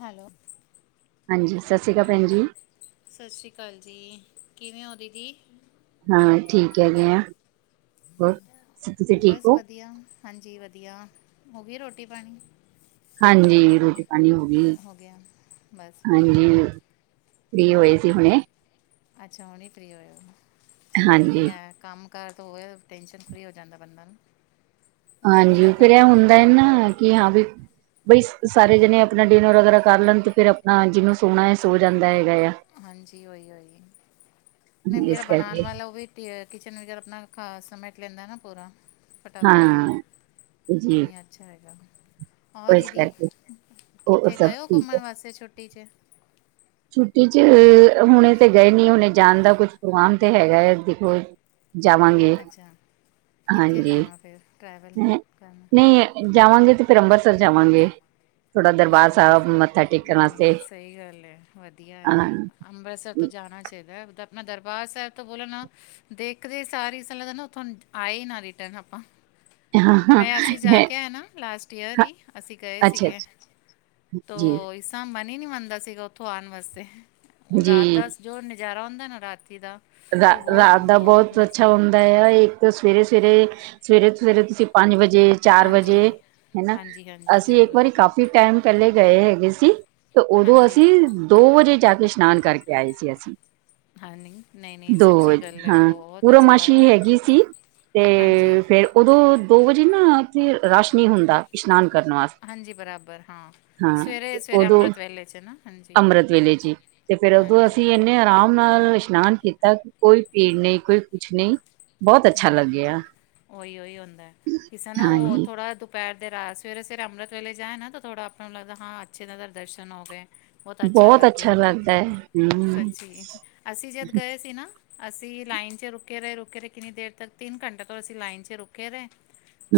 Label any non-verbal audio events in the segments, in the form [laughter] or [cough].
Hello ਹਾਂਜੀ ਸਤਿ ਸ਼੍ਰੀ ਅਕਾਲ ਭੈਣ ਜੀ ਸਤਿ ਸ਼੍ਰੀ ਅਕਾਲ ਜੀ, ਕਿਵੇਂ ਔ ਦੀਦੀ ਹਾਂ ਠੀਕ ਹੈਗੇ ਆਂ, ਹੋਰ ਸ- ਤੁਸੀਂ ਠੀਕ ਬਸ ਹੋ ਵਧੀਆ ਹਾਂਜੀ ਵਧੀਆ ਹੋ ਗਈ ਰੋਟੀ ਪਾਣੀ ਹਾਂਜੀ ਰੋਟੀ ਣੀ ਹੋ ਗਈ ਐ, ਬਸ ਵਹੀ ਹਾਂਜੀ ਫ੍ਰੀ ਹੁਣ ਹੋਏ ਸੀ ਹੁਣੇ ਅੱਛਾ ਹੁਣੇ ਹੀ ਫ੍ਰੀ ਹੋਏ ਔ, ਚਲੋ ਹਾਂਜੀ ਵਧੀਆ ਐ, ਕੰਮ ਕਰ ਤੋਂ ਹੋਵੇ, ਟੈਂਨਸ਼ਨ ਫ੍ਰੀ ਹੋ ਜਾਂਦਾ ਬੰਦਾ ਨ ਹਾਂਜੀ ਫਿਰ ਇਹ ਹੁੰਦਾ ਏ ਨਾ ਕਿ ਹਾਂ ਵੀ ਬਈ ਸਾਰੇ ਜਣੇ ਆਪਣਾ ਡਿਨਰ ਵਗੈਰਾ ਕਰ ਲੈਣ, ਤੇ ਫੇਰ ਆਪਣਾ ਜਿਹਨੂੰ ਸੋਣਾ ਐ, ਸੋ ਜਾਂਦਾ ਹੈਗਾ ਆ। ਹਾਂਜੀ ਉਹੀ ਉਹੀ, ਨਈ ਜਿਹੜਾ ਇਸ ਬਣਾਉਣ ਕਰਕੇ ਵਾਲਾ ਉਹ ਵੀ ਤੇ ਕਿਚਨ ਵਗੈਰਾ ਆਪਣਾ ਖਾ ਸਮੈਟ ਲੈਂਦਾ ਨਾ ਪੂਰਾ ਫਟਾਫਟ ਹਾਂ ਹ ਜੀ ਐ ਅੱਛਾ ਹੈਗਾ, ਉਹ ਹਾਂ ਇਸ ਦੀਦੀ ਕਰਕੇ ਉਹ ਕਿੱਥੇ ਸਭ ਗਏ ਹੋ ਠੀਕ ਹੈ ਘੁੰਮਣ ਵਾਸਤੇ ਛੁੱਟੀ ਚ ਛੁੱਟੀ ਚ, ਹੁਣੇ ਤੇ ਗਏ ਨੀ ਹੁਣੇ ਜਾਣ ਦਾ ਕੁਛ ਪ੍ਰੋਗਰਾਮ ਤੇ ਹੈਗਾ ਹੈ ਦੇਖੋ ਜਾਵਾਂਗੇ, ਅੱਛਾ ਕਿੱਥੇ ਹਾਂਜੀ, ਜਾਣਾ ਫਿਰ ਟਰੈਵਲ ਕਰਨਾ ਨਈਂ ਐ ਜਾਵਾਂਗੇ ਤੇ ਫਿਰ ਅੰਬਰਤਸਰ ਜਾਵਾਂਗੇ ਥੋੜਾ ਅੱਛਾ ਦਰਬਾਰ ਸਾਹਿਬ ਅੰਮ੍ਰਿਤਸਰ ਮੱਥਾ ਟੇਕਣ ਨਹੀਂ ਵਾਸਤੇ ਨਹੀਂ ਸਹੀ ਗੱਲ ਹੈ ਵਧੀਆ ਹੈ ਹਾਂ ਅੰਮ੍ਰਿਤਸਰ ਤੋਂ ਜਾਣਾ ਚਾਹੀਦਾ ਐ, ਆਪਣਾ ਦਰਬਾਰ ਸਾਹਿਬ ਤੋਂ ਬੋਲੋ ਨਾ, ਦੇਖਦੇ ਸਾਰੀ ਈ ਐਸਾ ਲਗਦਾ ਨਾ ਉੱਥੋਂ ਆਏ ਈ ਨਾ ਰਿਟਰਨ ਆਪਾਂ ਮੈਂ ਅਸੀਂ ਜਾ ਕੇ ਆਇ ਨਾ ਲਾਸਟ ਈਅਰ ਈ, ਅਸੀਂ ਗਏ ਅੱਛਾ ਅੱਛਾ ਸੀਗੇ ਤੋ ਜੀ ਇਸ ਤਾਂ ਮਨ ਹੀ ਨਹੀਂ ਮੰਨਦਾ ਸੀਗਾ ਉੱਥੋਂ ਆਉਣ ਵਾਸਤੇ, ਉਹ ਜੀ ਰਾਤ ਦਾ ਜੋ ਨਜ਼ਾਰਾ ਹੁੰਦਾ ਨਾ ਰਾਤੀ ਦਾ ਰਾ ਉਹ ਬਹੁਤ ਰਾਤ ਦਾ ਬਹੁਤ ਅੱਛਾ ਹੁੰਦਾ ਮਸੰਦ ਆ ਇਹ ਸਵੇਰੇ ਸਵੇਰੇ, ਸਵੇਰੇ ਤੋਂ ਸਵੇਰੇ ਤੁਸੀਂ ਪੰਜ ਵਜੇ ਚਾਰ ਹਾਂਜੀ ਵਜੇ, ਹੈਨਾ, ਹਾਂਜੀ ਹਾਂਜੀ ਅਸੀਂ ਇੱਕ ਜ਼ਰੂਰ ਵਾਰੀ ਕਾਫੀ ਟਾਈਮ ਪਹਿਲੇ ਗਏ ਹੈਗੇ ਸੀ। ਤੇ ਉਦੋਂ ਹਾਂਜੀ ਅਸੀਂ, ਦੋ ਵਜੇ ਜਾ ਕੇ ਇਸ਼ਨਾਨ ਕਰਕੇ ਆਏ ਸੀ ਅਸੀਂ ਹਾਂ ਨਹੀਂ, ਨਹੀਂ-ਨਹੀਂ ਦੋ ਸੱਚੀ ਵਜੇ, ਗੱਲ ਹੈ ਹਾਂ ਬਹੁਤ ਅੱਛਾ ਪੂਰਮਾਸ਼ੀ ਲੱਗਦਾ ਹੈ। ਹੈਗੀ ਸੀ ਹਾਂਜੀ, ਤੇ ਫੇਰ ਉਦੋਂ ਦੋ ਵਜੇ ਨਾ ਰੱਸ਼ ਨਹੀਂ ਹੁੰਦਾ, ਇਸ਼ਨਾਨ ਕਰਨ ਵਾਸਤੇ ਹਾਂਜੀ ਬਰਾਬਰ ਹਾਂ, ਹਾਂ ਸਵੇਰੇ ਤੇ ਸਵੇਰੇ ਉਦੋਂ ਅੰਮ੍ਰਿਤ ਵੇਲੇ ਚ ਨਾ ਹਾਂਜੀ, ਅੰਮ੍ਰਿਤ ਵੇਲੇ ਜੀ, ਤੇ ਫੇਰ ਉਦੋਂ ਹਾਂਜੀ, ਅਸੀਂ ਇੰਨੇ ਆਰਾਮ ਨਾਲ ਇਸ਼ਨਾਨ ਕੀਤਾ, ਕੋਈ ਭੀੜ ਨਹੀਂ, ਕੋਈ ਕੁਛ ਨਹੀਂ ਬਹੁਤ ਅੱਛਾ ਹਾਂ ਲੱਗਿਆ ਉਹੀ ਉਹੀ ਹੁੰਦਾ, ਕਿਸੇ ਨਾ ਉਹ ਹਾਂਜੀ ਥੋੜਾ ਧੂਪ ਦੁਪਹਿਰ ਦੇ ਰੈ, ਸਵੇਰੇ-ਸਵੇਰੇ ਅੰਮ੍ਰਿਤ ਵੇਲੇ ਜਾਏ ਨਾ ਥੋੜਾ ਆਪਾਂ ਨੂੰ ਲੱਗਦਾ, ਹਾਂ ਅੱਛੇ ਇਹਨਾਂ ਦੇ ਦਰਸ਼ਨ ਹੋ ਗਏ। ਬਹੁਤ ਅੱਛਾ ਲੱਗਿਆ ਲੱਗਦਾ ਹੈ ਹਮ ਸੱਚੀ, ਅਸੀਂ ਜਦ ਗਏ ਸੀ ਨਾ ਅਸੀਂ ਲਾਈਨ ਚ ਰੁਕੇ ਰਹੇ ਰੁਕੇ ਰਹੇ, ਕਿੰਨੀ ਦੇਰ ਤੱਕ ਤਿੰਨ ਘੰਟੇ ਤੋਂ ਅਸੀਂ ਲਾਈਨ ਚ ਰੁਕੇੇ ਰਹੇ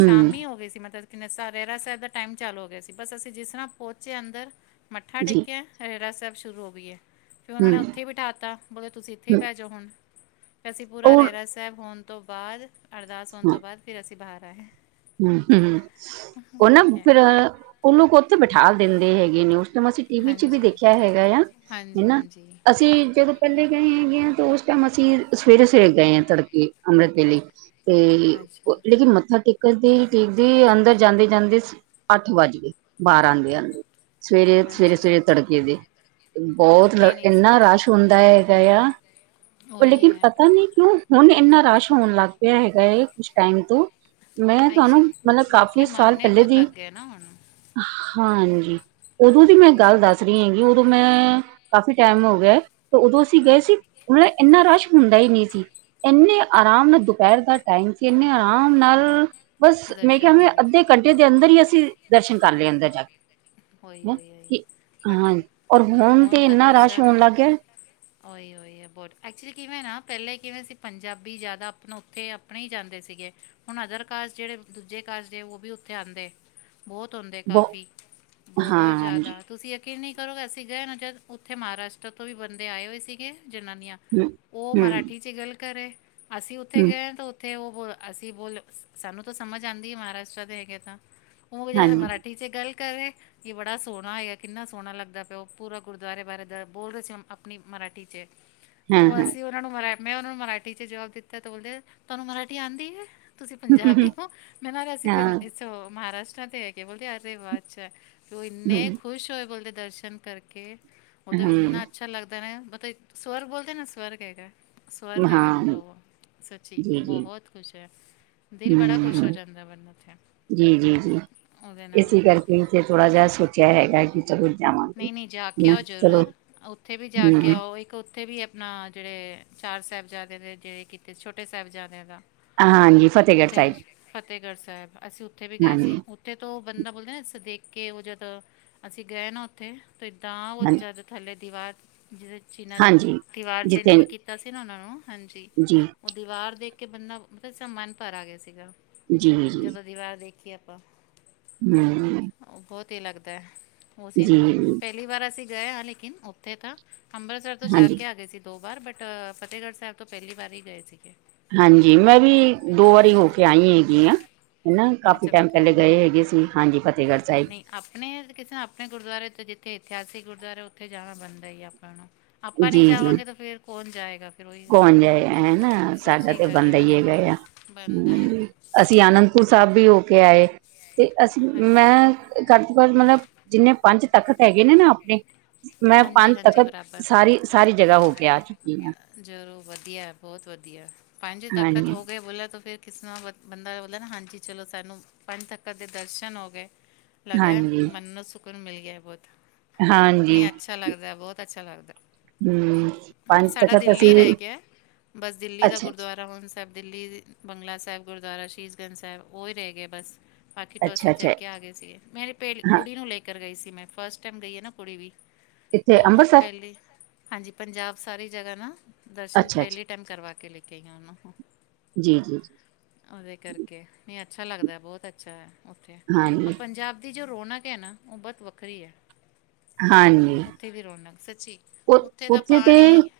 ਹਮ ਈ ਹੋ ਗਈ ਸੀ ਮਤਲਬ ਰਹਿਰਾਸ ਸਾਹਿਬ ਦਾ ਟਾਈਮ ਚਾਲੂ ਹੋ ਗਿਆ ਸੀ, ਬਸ ਅਸੀਂ ਜਿਸ ਤਰ੍ਹਾਂ ਪਹੁੰਚੇ ਆ ਅੰਦਰ, ਮੱਥਾ ਜੀ ਟੇਕਿਆ ਰਹਿਰਾਸ ਸਾਹਿਬ ਸ਼ੁਰੂ ਹੋ ਗਈ ਐ, ਫਿਰ ਉਹਨਾਂ ਨੇ ਹਮ ਉੱਥੇ ਹੀ ਬਿਠਾ ਦਿੱਤਾ ਬੋਲ ਤੁਸੀਂ ਇੱਥੇ ਹੀ ਹਮ ਬਹਿ ਜਾਓ ਹੁਣ ਫੇਰ ਅਸੀਂ ਪੂਰਾ ਔਰ ਰੇਰਾਸ ਸਾਬ ਹੋਨ ਤੋਂ ਬਾਦ ਅਰਦਾਸ ਹੋਨ ਤੋਂ ਬਾਦ ਫੇਰ ਅਸੀਂ ਬਾਰ ਆਏ। ਹੂੰ-ਹੂੰ, ਓ ਨਾ ਠੀਕ ਹੈ ਫਿਰ ਓਨੂੰ ਓਥੇ ਬਿਠਾ ਦਿੰਦੇ ਹੈਗੇ ਨੇ ਉਸ ਟੈਮ ਅਸੀ ਟੀਵੀ ਚ ਵੀ ਹਾਂਜੀ ਦੇਖੇਆ ਹੈਗਾ ਆ ਹਾਂਜੀ ਹੈਨਾ, ਹਾਂਜੀ ਅਸੀਂ ਜਦੋਂ ਕੱਲੇ ਗਏ ਹੈਗੇ ਆਂ ਤੇ ਓਸ ਟੈਮ ਅਸੀਂ ਸਵੇਰੇ-ਸਵੇਰੇ ਗਏ ਆਂ ਤੜਕੇ ਅੰਮ੍ਰਿਤ ਦੇ ਲਈ। ਤੇ ਅੱਛਾ ਲੇਕਿਨ ਮੱਥਾ ਟੇਕ ਦੇ ਟੇਕਦੇ ਅੰਦਰ ਜਾਂਦੇ-ਜਾਂਦੇ ਅੱਠ ਵੱਜ ਗੇ ਬਾਰ ਆਂਦੇ-ਆਂਦੇ ਹਾਂਜੀ ਸਵੇਰੇ-ਸਵੇਰੇ-ਸਵੇਰੇ ਤੜਕੇ ਦੇ। ਬੋਤ ਨਹੀਂ ਨਹੀਂ ਸਰ ਐਨਾ ਰਸ਼ ਹੁੰਦਾ ਹੈਗਾ ਧੁੰਦਲਾ ਆ, ਉਹੀ ਲੇਕਿਨ ਹੈ ਪਤਾ ਨੀ ਕਿਓਂ ਹੁਨ ਏਨਾ ਰਸ਼ ਹੋਣ ਲੱਗ ਪਿਆ ਹੈਗਾ ਏ ਕੁਛ ਟਾਈਮ ਤੋਂ ਮੈਂ ਤਆਨੂੰ ਐਕਚੁਲੀ ਮਤਲਬ ਕਾਫੀ ਲੋਕੀ ਸਾਲ ਮੰਨਨੇ ਪੈਲੇ ਬਹੁਤ ਦੀ ਲੱਗ ਗਏ ਨਾ ਹੁਣ ਹਾਂਜੀ, ਓਦੋਂ ਦੀ ਮੈਂ ਇਹੀ ਹੈ ਗੱਲ ਦੱਸ ਰਈ ਹੈਗੀ ਓਦੋਂ ਮੈਂ ਕਾਫ਼ੀ ਟੈਮ ਹੋ ਗੇਆ ਤੇ ਓਦੋਂ ਅਸੀਂ ਗਏ ਸੀ। ਹਾਂਜੀ ਮਤਲਬ ਏਨਾ ਰਸ਼ ਹੁੰਦਾ ਈ ਨੀ ਸੀ। ਏਨੇ ਆਰਾਮ ਨਾਲ ਦੁਪੈਰ ਦਾ ਟਾਈਮ ਸੀ ਏਨੇ ਆਰਾਮ ਨਾਲ ਬਸ ਮੈਂ ਦਰਸ਼ਨ ਕਿਆ ਆਉਂਦੇ ਸੀ ਅੱਧੇ ਘੰਟੇ ਦੇ ਅੰਦਰ ਈ ਅਸੀਂ ਦਰਸ਼ਨ ਕਰ ਲਏ ਅੰਦਰ ਜਾ ਉਹੀ ਕੇ। ਉਹੀ ਉਹੀ ਕੀ ਬਟ ਹਾਂ ਔਰ ਹੁਨ ਤੇ ਏਨਾ ਰਸ਼ ਹੋਨ ਲਾਗੇਆ [inaudible] ਓਈ-ਓਈ ਐ ਬੋਤ ਐਕਚੁਲੀ ਕਿਵੇ ਨਾ ਪੈਲੇ ਕਿਵੇ ਸੀ ਪੰਜਾਬੀ ਜਾਦਾ ਆਪਨਾ ਓਥੇ ਆਪਨੇ ਈ ਜਾਂਦੇ ਸੀਗੇ। ਹੁਨ ਅਦਰ ਕਾਸ ਜੇੜੇ ਦੂਜੇ ਕਾਸਟ ਦੇ ਓ ਵੀ ਓਥੇ ਆਂਦੇ ਬੋਤ ਔਂਦੇ ਬਹੁ ਕਾਫੀ। ਬਹੁ ਹਾਂਜੀ ਜਾਦਾ ਤੁਸੀਂ ਏ ਯਕੀਨ ਨੀ ਕਰੋਗੇ ਅਸੀਂ ਗਏ ਨਾ ਜਦ ਔਥੇ ਮਹਾਰਾਸ਼ਟਰ ਤੋਂ ਵੀ ਬੰਦੇ ਆਏ ਹੋਏ ਸੀਗੇ ਜਨਾਨੀਆ। ਹੂੰ ਓ ਹੂੰ ਮਰਾਠੀ ਚ ਗੱਲ ਕਰੇ, ਅਸੀਂ ਓਥੇ ਹੂੰ ਗਏ ਆਂ ਤਾਂ ਓ ਤੇ ਓ ਬੋਲ ਅਸੀਂ ਬੋਲ ਸਾਨੂੰ ਤਾਂ ਸਮਜ ਆਂਦੀ ਐ ਮਹਾਰਾਸ਼ਟਰ ਦੇ ਹੈਗੇ ਤਾਂ, ਊਂ ਜਾਦਾ ਹਾਂਜੀ। ਮਰਾਠੀ ਚ ਗੱਲ ਕਰੇ ਕੀ ਬੜਾ ਸੋਨਾ ਹੈਗਾ ਕਿੰਨਾ ਸੋਨਾ ਲੱਗਦਾ ਪਿਆ ਓ ਪੂਰਾ ਗੁਰਦੁਆਰੇ ਬਾਰੇ ਦਾ ਬੋਲ ਰਏ ਸੀ ਆਪਨੀ ਮਰਾਠੀ ਚ। ਤੋ ਅਸੀਂ ਓਨਾ ਨੂੰ ਮੈਂ ਓਨਾਂ ਨੂੰ ਮਰਾਠੀ ਚ ਜਵਾਬ ਦਿੱਤਾ ਤੇ ਬੋਲਦੇ ਐ ਤਾਨੂੰ ਮਰਾਠੀ ਆਂਦੀ ਐ। ਤੁਸੀਂ ਪੰਜਾਬੀ ਓਂ ਮੈਂ ਨਾ ਅਸੀਂ ਸੋ ਮਹਾਰਾਸ਼ਟਰਾਂ ਤੇ ਹੈਗੇ ਬੋਲਦੇ ਅਰੇ ਵਾ ਅੱਛਾ। ਓ ਏਨੇ ਖੁਸ਼ ਹੋਏ ਬੋਲਦੇ ਦਰਸ਼ਨ ਕਰਕੇ ਬੋਲਦੇ ਏਨਾ ਅੱਛਾ ਲੱਗਦਾ ਨਾ ਮਤਲਬ ਸਵਰਗ ਬੋਲਦੇ ਨਾ ਸਵਰਗ ਹੈਗਾ। ਸਵਰਗ ਹੈਗਾ ਪੂਰਾ ਓ ਸੱਚੀ ਜੀ। ਬਹੋਤ ਕੁਛ ਐ। ਦਿਲ ਬੜਾ ਖੁਸ਼ ਹੂੰ, ਹੋ ਜਾਂਦਾ ਬੰਦੇ ਦਾ ਓਥੇ। ਜੀ, ਜੀ, ਜੀ ਇਸੀ ਕਰਕੇ ਇਥੇ ਥੋੜਾ ਜਾ ਸੋਚੇਆ ਹੈਗਾ ਕੀ ਚਲੋ ਜਾਵਾਂਗੇ। ਨਈਂ-ਨਈਂ ਜਾ ਕੇ ਨਾ ਆਓ ਚਲੋ ਜਰੂਰ ਔਥੇ ਵੀ ਜਾ ਕੇ ਹੂੰ, ਆਓ ਇੱਕ ਔਥੇ ਵੀ ਐ ਨਾ ਜੇੜੇ ਚਾਰ ਸਾਹਿਬਜ਼ਾਦਿਆਂ ਦੇ ਜੇੜੇ ਕਿਤੇ ਛੋਟੇ ਸਾਹਿਬਜ਼ਾਦਿਆਂ ਦਾ ਹਾਂਜੀ ਫਤਿਹਗੜ੍ਹ ਓਥੇ ਸਾਹਿਬ ਫ਼ਤਿਹਗੜ੍ਹ ਸੈਬ ਅਸੀਂ ਓਥੇ ਵੀ ਗਏ ਹਾਂਜੀ, ਸੀ। ਓਥੇ ਤੋਂ ਓ ਬੰਦਾ ਬੋਲਦੇ ਨਾ ਅ ਦੇਖ ਕੇ ਓ ਜਦ ਅਸੀਂ ਗਏ ਨਾ ਓਥੇ ਤੇ ਇੱਦਾਂ ਓ ਹਾਂ ਜਦ ਥੱਲੇ ਦੀਵਾਰ ਜੀਦੇ ਚ ਚੀਨਾ ਹਾਂਜੀ। ਦੀਵਾਰ ਚਿਨ ਕੇ ਜਿੱਥੇ ਕੀਤ ਕੀਤਾ ਸੀ ਨਾ ਓਨਾਂ ਨੂੰ ਹਾਂਜੀ ਜੀ, ਓ ਦੀਵਾਰ ਦੇਖ ਕੇ ਬੰਦਾ ਮਤਲਬ ਮਨ ਭਰ ਆ ਗੇਆ ਸੀਗਾ। ਜੀ-ਜੀ। ਜਦੋਂ ਦੀਵਾਰ ਦੇਖ ਕੇ ਆਪਾਂ ਹੂੰ। ਬੋਤ ਈ ਲੱਗਦਾ ਓ ਸੀਨ, ਜੀ, ਪੈਲੀ ਵਾਰ ਅਸੀਂ ਗਏ ਆਂ ਲੇਕਿਨ ਓਥੇ ਤਾਂ ਅੰਬਰਸਰ ਤੋਂ ਜਾ ਹਾਂਜੀ। ਕੇ ਆ ਗਏ ਸੀ ਦੋ ਵਾਰ, ਬਟ ਫਤਿਹਗੜ ਸੈਬ ਤੋਂ ਪੈਲੀ ਵਾਰ ਈ ਗਏ ਸੀਗੇ। ਹਾਂਜੀ, ਮੈਂ ਵੀ ਦੋ ਵਾਰੀ ਹੋ ਕੇ ਆਈ ਹੈਗੀ ਆਂ। ਹਨਾ ਕਾਫੀ ਅੱਛਾ ਟੈਮ ਪੈਲੇ ਗਏ ਫਤਿਹਗੜ੍ਹ ਹੈਗੇ ਸੀ ਹਾਂਜੀ ਫਤਿਹਗੜ ਸਾਇਬ ਨਹੀਂ ਆਪਣੇ ਕਿਸੇ ਆਪਣੇ ਗੁਰਦੁਆਰੇ ਤੇ ਜਿੱਥੇ ਇਤਿਹਾਸਿਕ ਗੁਰਦੁਆਰਾ ਉੱਥੇ ਜਾਨਾ ਬਨਦਾ ਹੀ ਆਪਾਂ ਨੂੰ। ਆਪਾਂ ਨੀ ਜੀ, ਜੀ। ਜਾਵਾਂਗੇ ਤਾਂ ਫੇਰ ਕੌਨ ਜਾਏਗਾ। ਫਿਰ ਉਹੀ ਗੱਲ ਹੈ ਕੌਣ ਨਾ ਜਾਏਗਾ ਹੈ ਨਾ ਸਾਡਾ ਸੱਚੀ ਤੇ ਗੱਲ ਹੈ ਬੰਦਾ ਹੀ ਹਾਂਜੀ ਹੈਗਾ ਆ ਬਣਦਾ ਹੈ ਹਮ। ਅਸੀਂ ਆਨੰਦਪੁਰ ਸਾਹਬ ਵੀ ਹੋ ਕੇ ਆਏ ਤੇ ਅਸੀਂ ਹਾਂਜੀ ਮੈਂ ਘੱਟ ਤੋਂ ਘੱਟ ਮਲਬ ਜਿੰਨੇ ਪੰਜ ਤਖ਼ਤ ਹੈਗੇ ਨੇ ਨਾ ਆਪਨੇ ਮੈਂ ਹਾਂਜੀ ਪੰਜ ਹਾਂਜੀ ਤਖ਼ਤ ਬਰਾਬਰ ਸਾਰੀ ਸਾਰੀ ਜਗਾ ਹੋ ਕੇ ਆ ਚੁੱਕੀ ਆ। ਜ਼ਰੂਰ ਵਧੀਆ ਬੋਹਤ ਵਧੀਆ ਪੰਜ ਤੱਖਤ ਹਾਂਜੀ ਹੋ ਗਏ ਬੋਲਾਂ ਤੋਂ ਫਿਰ ਕਿਸਰਾ ਬ ਬੰਦਾ ਬੋਲਦਾ ਨਾ ਹਾਂਜੀ ਚਲੋ ਸਾਨੂੰ ਪੰਜ ਤੱਖਤ ਦੇ ਦਰਸ਼ਨ ਹੋ ਗੇ। ਲੱਗਦਾ ਹਾਂਜੀ ਮਨ ਨੂੰ ਸੁਕੂਨ ਮਿਲ ਗਿਆ ਬੌਤ ਨੀ ਹਾਂਜੀ ਅੱਛਾ ਲੱਗਦਾ ਬੌਤ ਅੱਛਾ ਲੱਗਦਾ। ਹੂੰ ਹੈ। ਸਾਡਾ ਦਿੱਲੀ ਰਹ ਗਿਆ, ਬਸ ਦਿੱਲੀ ਦਾ ਅੱਛਾ ਗੁਰਦੁਆਰਾ [unintelligible] ਸੈਬ ਦਿੱਲੀ ਬੰਗਲਾ ਸੈਬ ਗੁਰਦੁਆਰਾ ਸ਼ੀਸ਼ਗੰਜ ਸੈਬ ਓਈ ਰਹ ਗਏ ਬਸ। ਬਾਕੀ ਤੋਂ ਅੱਛਾ ਅਸੀਂ ਅੱਛਾ ਦੇਖ ਕੇ ਆ ਗਏ ਸੀਗੇ, ਮੇਰੇ ਪੇਲ ਹਾਂ ਕੁੜੀ ਨੂੰ ਲੈ ਗਈ ਸੀ ਮੈਂ ਫਸਟ ਟੈਮ ਗਈ ਆ ਨਾ ਕੁੜੀ ਵੀ ਇੱਥੇ ਤੋਂ ਉਹਨੂੰ ਅੰਮ੍ਰਿਤਸਰ ਪਹਲੀ ਹਾਂਜੀ ਪੰਜਾਬ ਸਾਰੀ ਜਗ੍ਹਾ ਨਾ ਦਰਸ਼ਨ ਅੱਛਾ ਅੱਛਾ ਪੈਲੇ ਟੈਮ ਕਰਵਾ ਕੇ ਲੈ ਕੇ ਆਈ ਓਨੂੰ। ਜੀ ਜੀ ਜੀ ਉਦੇ ਕਰਕੇ ਨਈ ਅੱਛਾ ਲੱਗਦਾ ਬੌਤ ਅੱਛਾ ਹੈ ਉੱਥੇ ਔਰ ਹਾਂਜੀ ਪੰਜਾਬ ਦੀ ਜੋ ਰੌਣਕ ਹੈ ਨਾ ਓ ਬੋਤ ਵੱਖਰੀ ਐ। ਹਾਂਜੀ। ਵੀ ਰੌਨਾਕ ਸੱਚੀ ਉ ਉੱਥੇ ਦਾ ਪਾ [unintelligible]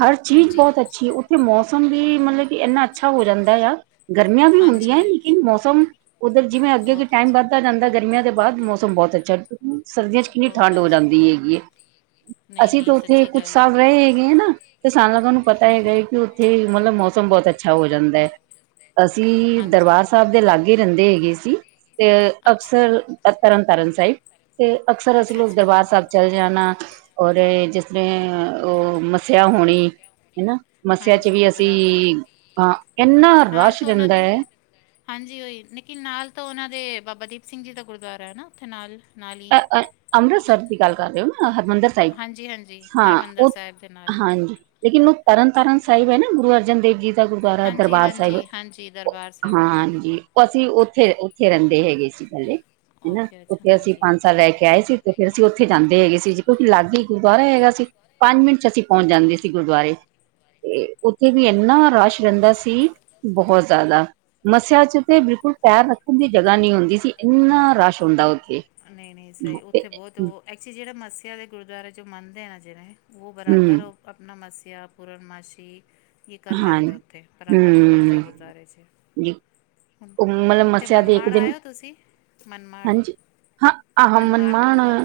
ਹਰ ਚੀਜ਼ ਬੌਤ ਅੱਛੀ ਓ ਥੇ ਮੌਸਮ ਵੀ ਮਲਬ ਕਿ ਐਨਾ ਅੱਛਾ ਹੋ ਜਾਂਦਾ ਆ। ਗਰਮੀਆਂ ਵੀ ਹੁੰਦੀਆਂ ਹਾਂਜੀ ਲੇਕਿਨ ਮੌਸਮ ਉੱਧਰ ਜਿਵੇਂ ਅੱਗੇ-ਅੱਗੇ ਬਹੁਤ ਟੈਮ ਅੱਛਾ ਵੱਧ ਦਾ ਜਾਂਦਾ ਗਰਮੀਆ ਦੇ ਬਾਦ ਮੌਸਮ ਬੌਤ ਅੱਛਾ ਸਰਦੀਆ ਚ ਕਿੰਨੀ ਬਹੁਤ ਠੰਡ ਹੋ ਅੱਛਾ ਜਾਂਦੀ ਹੈਗੀ ਏ। ਨਹੀਂ ਅਸੀਂ ਤੇ ਨਹੀਂ ਉੱਥੇ ਸੱਚੀ ਕੁਛ ਗੱਲ ਹੈ ਸਾਲ ਰਹੇ ਹੈਗੇ ਹੈ ਨਾ, ਤੇ ਸਾਨ ਲੋਕਾਂ ਨੂੰ ਪਤਾ ਹਾਂਜੀ ਹੈਗਾ ਕਿ ਥੇ ਮਲਬ ਮੌਸਮ ਬੌਤ ਅੱਛਾ ਹੋ ਜਾਂਦਾ ਹੈ। ਅਸੀਂ ਹਾਂਜੀ ਦਰਬਾਰ ਸਾਬ ਦੇ ਲਾਗੇ ਰਹਿੰਦੇ ਹੈਗੇ ਸੀ ਤੇ ਅੱਛਾ ਅਕਸਰ ਤਰਨ ਤਾਰਨ ਸਾਹਿਬ ਤੇ ਅਕਸਰ ਅਸੀਂ ਅੱਛਾ ਲੋਕ ਅੱਛਾ ਦਰਬਾਰ ਸਾਹਿਬ ਹਾਂਜੀ ਚਲ ਜਾਨਾ ਔਰ ਜਿਸ ਦਿਨ ਓ ਮੱਸਿਆ ਹੋਣੀ ਹਨਾ ਮੱਸਿਆ ਚ ਹਾਂਜੀ ਵੀ ਅਸੀਂ ਬਰਾਬਰ ਅ ਇੰਨਾ ਨਾਲ ਰਸ਼ ਤਾਂ ਉਹਨਾਂ ਰਿੰਦਾ। ਦੇ ਹਾਂਜੀ ਓਈ ਲੇਕਿਨ ਨਾਲ ਤਾਂ ਉਹਨਾਂ ਦੇ ਬਾਬਾ ਦੀਪ ਸਿੰਘ ਜੀ ਦਾ ਗੁਰਦੁਆਰਾ ਹੈ ਨਾ ਉੱਥੇ ਨਾਲ, ਨਾਲ ਹੀ। ਅੰਮ੍ਰਿਤਸਰ ਦੀ ਗੱਲ ਕਰ ਰਹੇ ਹੋ ਨਾ ਹਰਿਮੰਦਰ ਬ ਹਾਂਜੀ ਹਾਂਜੀ ਹਾਂ ਹਰਿਮੰਦਰ ਉ ਸਾਹਿਬ ਦੇ ਨਾਲ ਹਾਂਜੀ ਲੇਕਿਨ ਉਹ ਤਰਨਤਾਰਨ ਸਾਹਿਬ ਹੈ ਨਾ ਗੁਰੂ ਅਰਜਨ ਦੇਵ ਜੀ ਗੁਰਦੁਆਰਾ ਐ ਹਾਂਜੀ ਦਰਬਾਰ ਸਾਹਿਬ ਹਾਂਜੀ ਹਾਂਜੀ ਦਰਬਾਰ ਸਾਹਿਬ ਜੀ ਹਾਂਜੀ। ਅਸੀਂ ਓਥੇ-ਓਥੇ ਰਹਿੰਦੇ ਹੈਗੇ ਸੀ ਪੈਲੇ। ਓਕੇ ਅੱਛਾ ਹਾਂਜੀ। ਓਕੇ ਲੈ ਕੇ ਆਏ ਸੀ ਤੇ ਫੇਰ ਅਸੀਂ ਉੱਥੇ ਜਾਂਦੇ ਹੈਗੇ ਸੀ ਜੇ ਕੋਈ ਲਾਗੇ ਹੀ ਗੁਰਦੁਆਰਾ ਹੈਗਾ ਸੀ। ਪੰਜ ਮਿੰਟ ਚ ਅਸੀਂ ਪੋਚ ਜਾਂਦੇ ਸੀ ਗੁਰਦੁਆਰੇ। ਉੱਥੇ ਵੀ ਇੰਨਾ ਰਸ਼ ਰਹਿੰਦਾ ਸੀ ਬੋਹਤ ਜਾਦਾ। ਮੱਸਿਆ ਚ ਬਿਲਕੁਲ ਪੈਰ ਰੱਖਨ ਦੀ ਜਗ੍ਹਾ ਨੀ ਹੁੰਦੀ ਸੀ ਇੰਨਾ ਰਸ਼ ਹੁੰਦਾ ਉੱਥੇ। ਨਈ-ਨਈ ਸਹੀ ਉੱਥੇ ਬੋਤ ਉਹ ਐਕਚੁਲੀ ਜਿਹੜੇ ਮੱਸਿਆ ਦੇ ਗੁਰਦੁਆਰੇ ਚ ਮੰਨਦੇ ਨਾ ਜਿਵੇ ਓ ਬਰਾਬਰ ਹਮ ਆਪਣਾ ਮੱਸਿਆ, ਪੂਰਨਮਾਸ਼ੀ ਕੀ ਕਰ ਹਾਂ ਲੈਂਦੇ ਉੱਥੇ ਬਰਾਬਰ ਪੋਚਦੇ ਹਮ ਗੁਰਦੁਆਰੇ ਚ। ਹੁਣ ਉਹ ਮਲਬ ਇੱਥੇ ਮੱਸਿਆ ਦੀ ਇਕ ਮਨਮਾੜ ਦਿਨ ਆਇਓ ਤੁਸੀਂ ਮਨਮਾੜ ਹਾਂਜੀ ਹ ਆਹੋ ਮਨਮਾੜ ਮਨਮਾਣ ਗੁਰਦੁਆਰਾ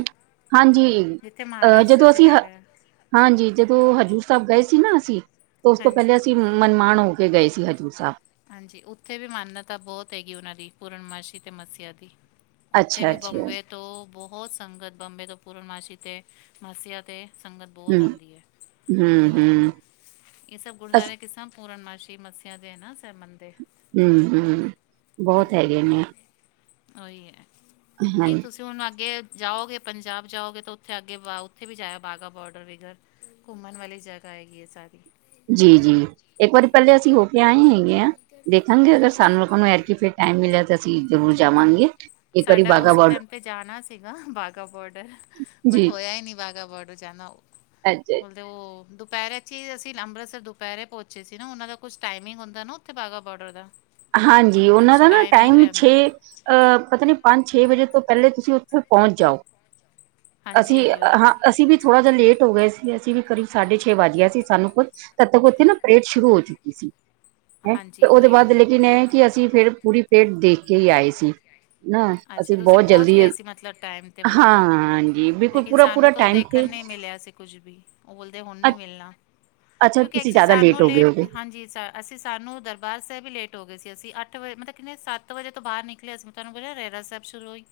ਹਾਂਜੀ ਜਿੱਥੇ ਅਹ ਮਹਾਰਾਸ਼ਟਰ ਜਦੋਂ 'ਚ ਅਸੀਂ ਹ ਹੈਗਾ ਹਾਂਜੀ, ਜਦੋਂ ਹਜ਼ੂਰ ਸਾਹਿਬ ਗਏ ਸੀ ਨਾ, ਅਸੀਂ ਤਾਂ ਉਸ ਤੋਂ ਪਹਿਲੇ ਹਾਂਜੀ ਅਸੀਂ ਮਨਮਾਨ ਹੋ ਕੇ ਗਏ ਸੀ, ਹਜ਼ੂਰ ਸਾਹਿਬ। ਹਾਂਜੀ, ਉੱਥੇ ਵੀ ਮਾਨਤਾ ਬਹੁਤ ਹੈਗੀ। ਉਨਾਂ ਦੀ ਪੂਰਨਮਾਸ਼ੀ ਤੇ ਮੱਸਿਆ ਦੀ ਉੱਥੇ ਅੱਛਾ ਵੀ ਅੱਛਾ ਬੰਬੇ ਤੋਂ ਬਹੁਤ ਸੰਗਤ, ਬੰਬੇ ਤੋਂ ਪੂਰਨਮਾਸੀ 'ਤੇ ਮਸੀਆ 'ਤੇ ਸੰਗਤ ਬਹੁਤ ਹਮ ਆਂਦੀ ਏ, ਹਮ ਦੂਰੋਂ -ਦੂਰੋਂ। ਹਮ ਕਿ ਸਭ ਅਸ ਗੁਰਦੁਆਰੇ ਕਿ ਸਭ ਪੂਰਨਮਾਸ਼ੀ ਮੱਸਿਆ ਦੇ ਨਾ ਸੇਬਮਨ ਦੇ ਹੂੰ-ਹੂੰ, ਬਹੁਤ ਹੈਗੇ ਨੇ। ਆਈ ਏ, ਨਈ ਹਾਂਜੀ ਤੁਸੀਂ ਹੁਨ ਅੱਗੇ ਜਾਓਗੇ, ਪੰਜਾਬ ਜਾਓਗੇ, ਤੇ ਉਥੇ ਅੱਗੇ ਉੱਥੇ ਵੀ ਜਾਏਆ, ਬਾਗਾ ਬੋਡਰ ਵੀ ਅਗਰ। ਘੁੰਮਨ ਵਾਲੀ ਜਗ੍ਹਾ ਹੈਗੀ ਏ ਸਾਰੀ। ਜੀ-ਜੀ ਏਕ ਵਾਰੀ ਪਹਿਲੇ ਅਸੀਂ ਹੋ ਕੇ ਆਏ ਹੈਗੇ ਆਂ, ਦੇਖਾਂਗੇ ਅਗਰ ਸਾਨੂੰ ਲੋਕਾ ਅੱਛਾ। ਨੂੰ ਐਰਕੀ ਫੇਰ ਟਾਈਮ ਮਿਲਿਆ ਤੇ ਅਸੀਂ ਜ਼ਰੂਰ ਜਾਵਾਂਗੇ। ਇੱਕ ਵਾਰੀ ਸਾਡਾ ਬਾਘਾ ਉਸ ਬੋਡ ਟੈਮ ਤੇ ਜਾਨਾ ਸੀਗਾ, ਬਾਘਾ ਬਾਰਡਰ-ਬਟ ਹੋਇਆ ਹੀ ਨੀ ਬਾਘਾ ਬਾਰਡਰ ਜਾਨਾ। ਹਾਂਜੀ। ਮਤਲਬ ਓ ਦੁਪਹੇਰੇ 'ਚ ਹੀ ਅਸੀਂ ਅੰਮ੍ਰਿਤਸਰ ਦੁਪਹੇਰੇ ਪਹੁੰਚੇ ਸੀ ਨਾ, ਉਨਾਂ ਦਾ ਕੁਛ ਟਾਈਮਿੰਗ ਹੁੰਦਾ ਨਾ। ਕੇ ਬਾਗਾ ਬਡਰ ਦਾ। ਹਾਂਜੀ, ਉਹ ਉਨਾਂ ਕੁਛ ਦਾ ਨਾ ਟਾਈਮਿੰਗ ਟਾਇਮ ਛੇ ਰਹਿੰਦਾ ਅ ਪਤਾ ਨੀ ਪੰਜ-ਛੇ ਵਜੇ ਤੋਂ ਪਹਿਲੇ ਤੁਸੀਂ ਉੱਥੇ ਪਹੁੰਚ ਜਾਓ, ਹਾਂਜੀ ਅਸੀਂ ਉਹੀ ਅ ਉਹੀ ਹਾਂ ਅਸੀਂ ਵੀ ਥੋੜ੍ਹਾ ਜੇਹਾ ਲੇਟ ਹੋ ਗਏ ਸੀ, ਅਸੀਂ ਕਰੀਬ ਸਾਢੇ ਛੇ ਵੱਜ ਗੇਆ ਸੀ, ਸਾਨੂੰ ਖੁੱਦ ਤਦ ਤੱਕ ਉੱਥੇ ਨਾ ਪਰੇਡ ਸ਼ੁਰੂ ਹੋ ਚੁੱਕੀ ਸੀ, ਹੈ ਤੇ ਹਾਂਜੀ ਉਦੇ ਉਹੀ ਬਾਅਦ ਉਹੀ ਹੈਂ, ਕਿ ਅਸੀਂ ਫੇਰ ਪੂਰੀ ਪਰੇਡ ਦੇਖ ਕੇ ਹੀ ਆਏ ਸੀ। ਨਾ ਅੱਛਾ ਅਸੀਂ ਤੁਸੀਂ ਬਹੁਤ ਪਹੁੰਚ ਜਲਦੀ- ਗਏ ਸੀ ਮਤਲਬ ਟਾਈਮ 'ਤੇ ਮਤਲਬ ਹਾਂ- ਹਾਂਜੀ, ਬਿਲਕੁਲ ਪੂਰਾ-ਪੂਰਾ ਟਾਈਮ ਤੇ ਦੇਖਨ ਨਹੀਂ ਮਿਲਿਆ ਸੀ, ਕੁੱਝ ਵੀ ਬੋਲਦੇ ਹੁਨ ਨੀ ਅ ਮਿਲਨਾ। ਅੱਛਾ ਕਿਉਂਕਿ ਏਕ ਤੁਸੀਂ ਸੀ ਜ਼ਿਆਦਾ ਸਾਨੂੰ ਹੋ ਗਏ ਲੇਟ ਹੋਗੇ ਹਾਂਜੀ, ਸਰ ਅਸੀਂ ਸਾਨੂੰ ਦਰਬਾਰ ਸਾਹਿਬ ਹੀ ਲੇਟ ਹੋ ਗਏ ਸੀ, ਅਸੀਂ ਅੱਠ ਵਜੇ, ਮਤਲਬ ਕਿੰਨੇ ਸੱਤ ਵਜੇ ਤੋਂ ਬਾਹਰ ਨਿ ਕਲੇ ਤਾਨੂੰ ਪਤਾ ਏ, ਰਹਿਰਾਸ ਸਾਹਿਬ ਸ਼ੁਰੂ ਹੋਈ।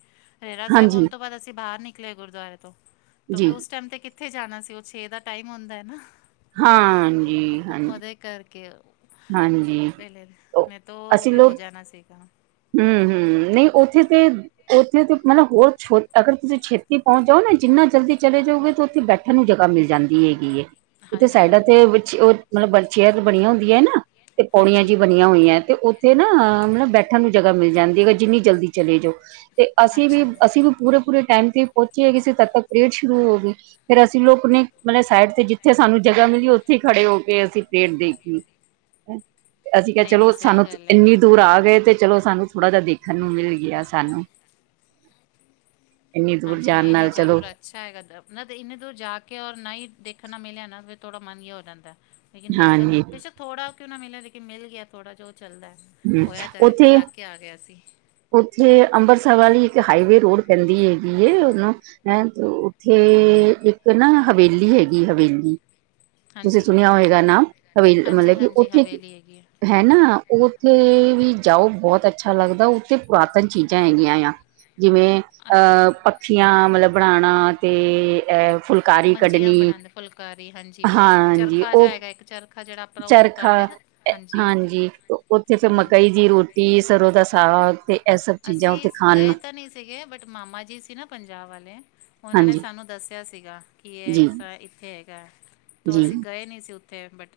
ਰਹਿਰਾਸ ਸਾਹਿਬ ਹਾਂਜੀ ਹੋਨ ਤੋਂ ਬਾਅਦ ਅਸੀਂ ਬਾਹਰ ਨਿਕਲੇ ਗੁਰਦੁਆਰੇ ਤੋਂ। ਤੇ ਫੇਰ ਜੀ ਉਸ ਟਾਈਮ ਤੇ ਕਿੱਥੇ ਜਾਨਾ ਸੀ, ਓ ਛੇ ਦਾ ਟਾਈਮ ਹੁੰਦਾ ਨਾ। ਹੁੰ ਹਾਂਜੀ ਅ ਹਾਂਜੀ ਉਦੇ ਕਰਕੇ ਹਾਂਜੀ ਪਹਿਲੇ ਮੈਂ ਤੋਂ ਓ ਵੀ ਹੋ ਜਾਨਾ ਸੀਗਾ। ਹੂੰ -ਹੂੰ, ਨਈ ਉੱਥੇ ਤੇ ਉੱਥੇ ਤੇ ਮਤਲਬ ਹੋਰ ਛੋਟਾ ਆ, ਅਗਰ ਤੁਸੀਂ ਛੇਤੀ ਪਹੁੰਚ ਜਾਓ ਨਾ, ਜਿੰਨਾ ਜਲਦੀ ਚਲੇ ਜਾਓਗੇ ਤੇ ਉੱਥੇ ਬੈਠ ਠਨ ਨੂੰ ਜਗ੍ਹਾ ਮਿਲ ਜਾਂਦੀ ਹੈਗੀ ਏ। ਉੱਥੇ ਹਾਂਜੀ ਸਾਈਡਾਂ ਉਹੀ ਉਹੀ ਤੇ ਵਿੱਚ ਓ ਮਤਲਬ ਚੇਅਰ ਬਨੀਆਂ ਹੁੰਦੀਆਂ ਹੈ ਨਾ। ਉੱਥੇ ਪੋੜੀਆਂ ਜਿਹੀ ਹਾਂਜੀ ਬਨੀਆਂ ਹੋਈਆਂ, ਤੇ ਉੱਥੇ ਨਾ ਮਤਲਬ ਬੈਠਨ ਨੂੰ ਜਗ੍ਹਾ ਮਿਲ ਜਾਂਦੀ ਹੈ ਬਈ। ਜਿੰਨੀ ਜਲਦੀ ਚਲੇ ਜਾਓ, ਤੇ ਅਸੀਂ ਵੀ ਅੱਛਾ ਅਸੀਂ ਵੀ ਪੂਰੇ- ਪੂਰੇ ਟਾਈਮ ਤੇ ਪਹੁੰਚੇ ਹੀ ਸੀ, ਤਦ ਤੱਕ ਪਰੇਡ ਸ਼ੁਰੂ ਹੋ ਗਈ। ਫੇਰ ਅਸੀਂ ਲੋਕ ਨੇ, ਮਤਲਬ ਸਾਈਡ ਤੇ ਜਿੱਥੇ ਸਾਨੂੰ ਜਗ੍ਹਾ ਮਿਲੀ। ਉੱਥੇ ਈ ਖੜੇ ਹੋ ਕੇ ਅਸੀਂ ਪਰੇਡ ਦੇਖ ਲੀ। ਅਸੀਂ ਕਿਹਾ, ਨਹੀਂ ਚਲੋ ਨਹੀਂ ਸਹੀ ਸਾਨੂੰ ਗੱਲ ਹੈ ਏਨੀ ਨਾ ਦੂਰ ਆ ਗਏ ਤੇ ਚਲੋ ਸਾਨੂੰ ਥੋੜਾ ਜਿਹਾ ਦੇਖਣ ਨੂੰ ਮਿਲ ਗੇਆ ਸਾਨੂੰ। ਇੰਨੀ ਦੂਰ, ਜਾਨ ਨਾਲ ਚਲੋ। ਅੱਛਾ ਹੈਗਾ, ਓਧਰ ਨਾ ਤੇ ਇੰਨੇ ਦੂਰ ਜਾ ਕੇ ਔਰ ਨਾ ਈ ਦੇਖਨ ਨਾ ਮਿਲਿਆ ਨਾ, ਫੇਰ ਥੋੜਾ ਮਨ ਜੇਹਾ ਹੋ ਜਾਂਦਾ ਐ। ਲੇਕਿਨ ਦੇਖਨ ਹਾਂਜੀ ਬੇਸ਼ੱਕ। ਥੋੜਾ ਕਿਉਂ ਨਾ ਮਿਲੇ, ਲੇਕਿਨ ਮਿਲ ਗਿਆ ਥੋੜ੍ਹਾ ਜੋ ਚੱਲਦਾ ਹੈ। ਹਮ ਹੋਇਆ ਤੇ, ਜਾ ਕੇ ਆ ਗਿਆ ਸੀ। ਉਥੇ ਅੰਬਰਸਰ ਵਾਲੀ ਇੱਕ ਹਾਈਵੇ ਰੋਡ ਪੈਂਦੀ ਹੈਗੀ ਏ ਉਹਨੂੰ। ਹੈਂ, ਤੇ ਉਥੇ ਇਕ ਨਾ ਹਵੇਲੀ ਹੈਗੀ ਹਵੇਲੀ ਤੁਸੀ ਹਾਂਜੀ, ਸੁਨਿਆ ਹੋਏਗਾ ਨਾਮ, ਹਵੇ-ਮਤਲਬ ਕਿ ਹਾਂਜੀ-ਹਾਂਜੀ ਉਥੇ ਹਵੇਲੀ ਹੈਗੀ ਹੈ ਨਾ ਓ ਉਥੇ ਵੀ ਜਾਓ ਬਹੁਤ ਅੱਛਾ ਲੱਗਦਾ ਉਥੇ ਪੁਰਾਤਨ ਚੀਜਾ ਹੈਗੀਆਂ ਆ ਜਿਵੇ ਅੱਛਾ ਅਹ ਪੱਖੀਆਂ ਮਤਲਬ ਬਣਾਉਣਾ ਤੇ ਅਹ ਮੰਜੀਆਂ ਬਣਾਉਦੇ ਫੁਲਕਾਰੀ ਹਾਂਜੀ ਓਹੀ ਹਾਂਜੀ ਚਰਖਾ ਜਹਾ ਉਹ ਹੈਗਾ ਇੱਕ ਚਰਖਾ ਜਿਹੜਾ ਆਪਣਾ ਉਹ ਚਰਖਾ ਕਰਦੇ ਨਾ। ਹਾਂਜੀ ਉਥੇ ਫੇਰ ਉਹੀ ਹੈ। ਮਕਈ ਦੀ ਰੋਟੀ, ਸਰੋਂ ਦਾ ਸਾਗ ਤੇ ਇਹ ਸਭ ਚੀਜ਼ਾਂ ਅਸੀ ਉੱਥੇ ਖਾਣ ਗਏ ਨੂੰ ਤਾਂ ਨਹੀ ਸੀਗੇ ਬਟ ਮਾਮਾ ਜੀ ਸੀ ਨਾ ਪੰਜਾਬ ਵਾਲੇ ਉਹਨਾ ਨੇ ਹਾਂਜੀ ਸਾਨੂੰ ਦੱਸ ਦੱਸਿਆ ਸੀਗਾ ਕਿ ਇਹ ਜੀ ਇਸ ਇੱਥੇ ਹੈਗਾ ਤ ਜੀ ਅਸੀਂ ਗਏ ਨਹੀ ਸੀ ਉਥੇ ਬਟ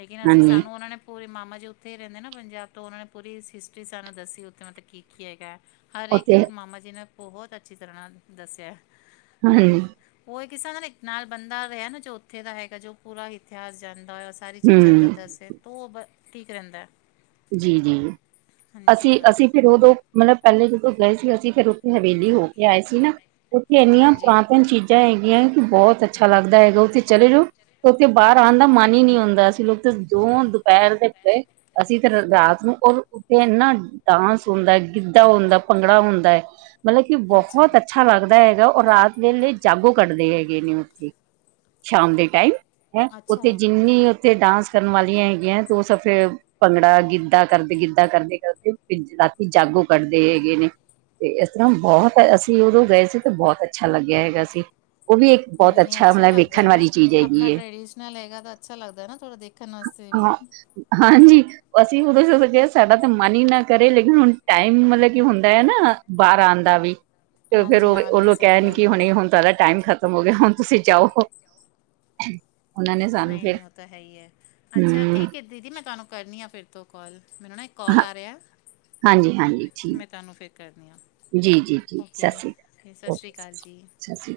ਲੇਕਿਨ ਅਸੀ ਹਾਂਜੀ ਸਾਨੂੰ ਉਹਨਾਂ ਨੇ ਪੂਰੇ ਮਾਮਾ ਜੀ ਉਥੇ ਹੀ ਰਹਿੰਦੇ ਨਾ ਪੰਜਾਬ ਤੋਂ ਉਹਨਾਂ ਨੇ ਪੂਰੀ ਹਿਸਟਰੀ ਸਾਨੂੰ ਦੱਸੀ ਉਥੇ ਮਤਲਬ ਕੀ ਕੀ ਹੈਗਾ ਹਰੇਕ ਉੱਥੇ ਚੀਜ ਮਾਮਾ ਜੀ ਨੇ ਬਹੁਤ ਅੱਛੀ ਤਰ੍ਹਾਂ ਨਾਲ ਦੱਸਿਆ। ਹਾਂਜੀ ਉਹ ਕਿਸ ਤਰ੍ਹਾਂ ਦਾ ਇੱਕ ਨਾਲ ਬੰਦਾ ਰਿਹਾ ਨਾ ਜੋ ਉਥੇ ਦਾ ਹੈਗਾ ਜੋ ਪੂਰਾ ਇਤਿਹਾਸ ਜਾਂਣਦਾ ਹੋਏ। ਸਾਰੀ ਚੀਜਾ ਦਾ ਹਮ ਦੱਸੇ ਤੁ ਉਹ ਠੀਕ ਰਹਿੰਦਾ। ਜੀ- ਜੀ ਹਾਂਜੀ ਅਸੀ- ਬਾਈ ਅਸੀ ਫਿਰ ਉਦੋ ਮਤਲਬ ਪਹਿਲੇ ਜਦੋ ਗਏ ਸੀ ਅਸੀ ਫਿਰ ਉਥੇ ਹਵੇਲੀ ਹੋ ਕੇ ਆਏ ਸੀ ਨਾ ਉਥੇ ਇੰਨੀਆਂ ਹਾਂਜੀ ਪੁਰਾਤਨ ਚੀਜਾ ਹੈਗੀਆਂ ਕਿ ਬਹੁਤ ਅੱਛਾ ਲੱਗਦਾ ਹੈਗਾ। ਅ ਉਥੇ ਚਲੇ ਜਾਓ ਤਾਂ ਉਥੋ ਬਾਹਰ ਆਉਣ ਦਾ ਮਨ ਹੀ ਨਹੀ ਹੁੰਦਾਸੀ ਲੋਕ ਤਾਂ ਦੋ ਦੁਪਹਿਰ ਗਏ। ਫਿਰ ਰਾਤ ਨੂੰ ਉਥੇ ਨਾ ਡਾਂਸ ਹੁੰਦਾ ਗਿੱਧਾ ਹੁੰਦਾ ਭੰਗੜਾ ਹੁੰਦਾ ਹੈ। ਮਤਲਬ ਕਿ ਬਹੁਤ ਅੱਛਾ ਲੱਗਦਾ ਹੈਗਾ ਰਾਤ ਵੇਲੇ ਜਾਗੋ ਕੱਢਦੇ ਹੈਗੇ ਨੇ ਉਥੇ। ਸ਼ਾਮ ਦੇ ਟਾਈਮ ਹੈ ਉਥੇ ਅੱਛਾ ਜਿੰਨੀ ਉਥੇ ਡਾਂਸ ਕਰਨ ਵਾਲੀਆਂ ਹੈਗੀਆਂ ਤੇ ਉਹ ਫਿਰ ਭੰਗੜਾ ਗਿੱਧਾ ਕਰਦੇ ਗਿੱਧਾ ਕਰਦੇ- ਕਰਦੇ ਰਾਤੀ ਜਾਗੋ ਕੱਢਦੇ ਹੈਗੇ ਨੇ। ਤੇ ਇਸ ਤਰ੍ਹਾਂ ਬਹੁਤ ਅਸੀ ਉਦੋ ਗਏ ਸੀ ਤੇ ਬਹੁਤ ਅੱਛਾ ਲਗਿਆ ਹੈਗਾ ਸੀ। ਉਹ ਵੀ ਇੱਕ ਬਹੁਤ ਨਹੀ ਨਹੀ ਅੱਛਾ ਮਤਲਬ ਵੇਖਣ ਲਗਦਾ ਨਾ ਵਾਲੀ ਚੀਜ਼ ਹੈਗੀ ਆਪਣਾ ਏ ਟ੍ਰੈਡੀਸ਼ਨਲ ਹੈਗਾ ਤਾਂ ਅੱਛਾ ਲਗਦਾ ਥੋੜ੍ਹਾ ਦੇਖ‍ ਕਸਤੇ ਵੀ ਹਾਂ [unintelligible] ਹਾਂਜੀ ਅਸੀ ਉਦੋ ਦੋ ਗਏ ਸਾਡਾ ਤਾਂ ਮਨ ਹੀ ਨਾ ਕਰੇ ਲੇਕਿਨ ਹੁਣ ਟਾਈਮ ਮਤਲਬ ਕੀ ਹੁੰਦਾ ਹੈ ਨਾ ਬਾਹਰ ਆਉਣ ਦਾ ਵੀ। ਤੇ ਫਿਰ ਹਾਂਜੀ ਹਾਂ ਨਹੀਂ ਉਹ ਸਹੀ ਕਹਿਣ ਗੱਲ ਕਿ ਹੈ ਹੁਣ- ਹੁਣ ਤਾ ਟਾਈਮ ਖਤਮ ਹੋਗੇ ਹੁਣ ਤੁਸੀ ਜਾਓ। ਉਹਨਾਂ ਨੇ ਸਾਨੂੰ ਨਹੀ ਫਿਰ ਨਹੀ ਉਹ ਤਾਂ ਹੈ ਹੀ ਹੈ ਅੱਛਾ ਹਮ ਠੀਕ ਹੈ ਦੀਦੀ ਮੈ ਤੁਹਾਨੂੰ ਕਰਨੀ ਆ ਫਿਰ ਤੋ ਕਾਲ ਮੈਨੂੰ ਨਾ ਕਾਲ ਆ ਰਿਹਾ ਹਾਂਜੀ ਹਾਂਜੀ ਮੈ ਠੀਕ ਤੁਹਾਨੂੰ ਫੇਰ ਕਰਦੀ ਹਾ। ਜੀ ਜੀ ਜੀ ਓਕੇ ਸਤਿ ਸ਼੍ਰੀ ਸਤਿ ਸ਼੍ਰੀ ਓਕੇ ਅਕਾਲ ਜੀ। ਸਤਿ ਸ਼੍ਰੀ ਅਕਾਲ।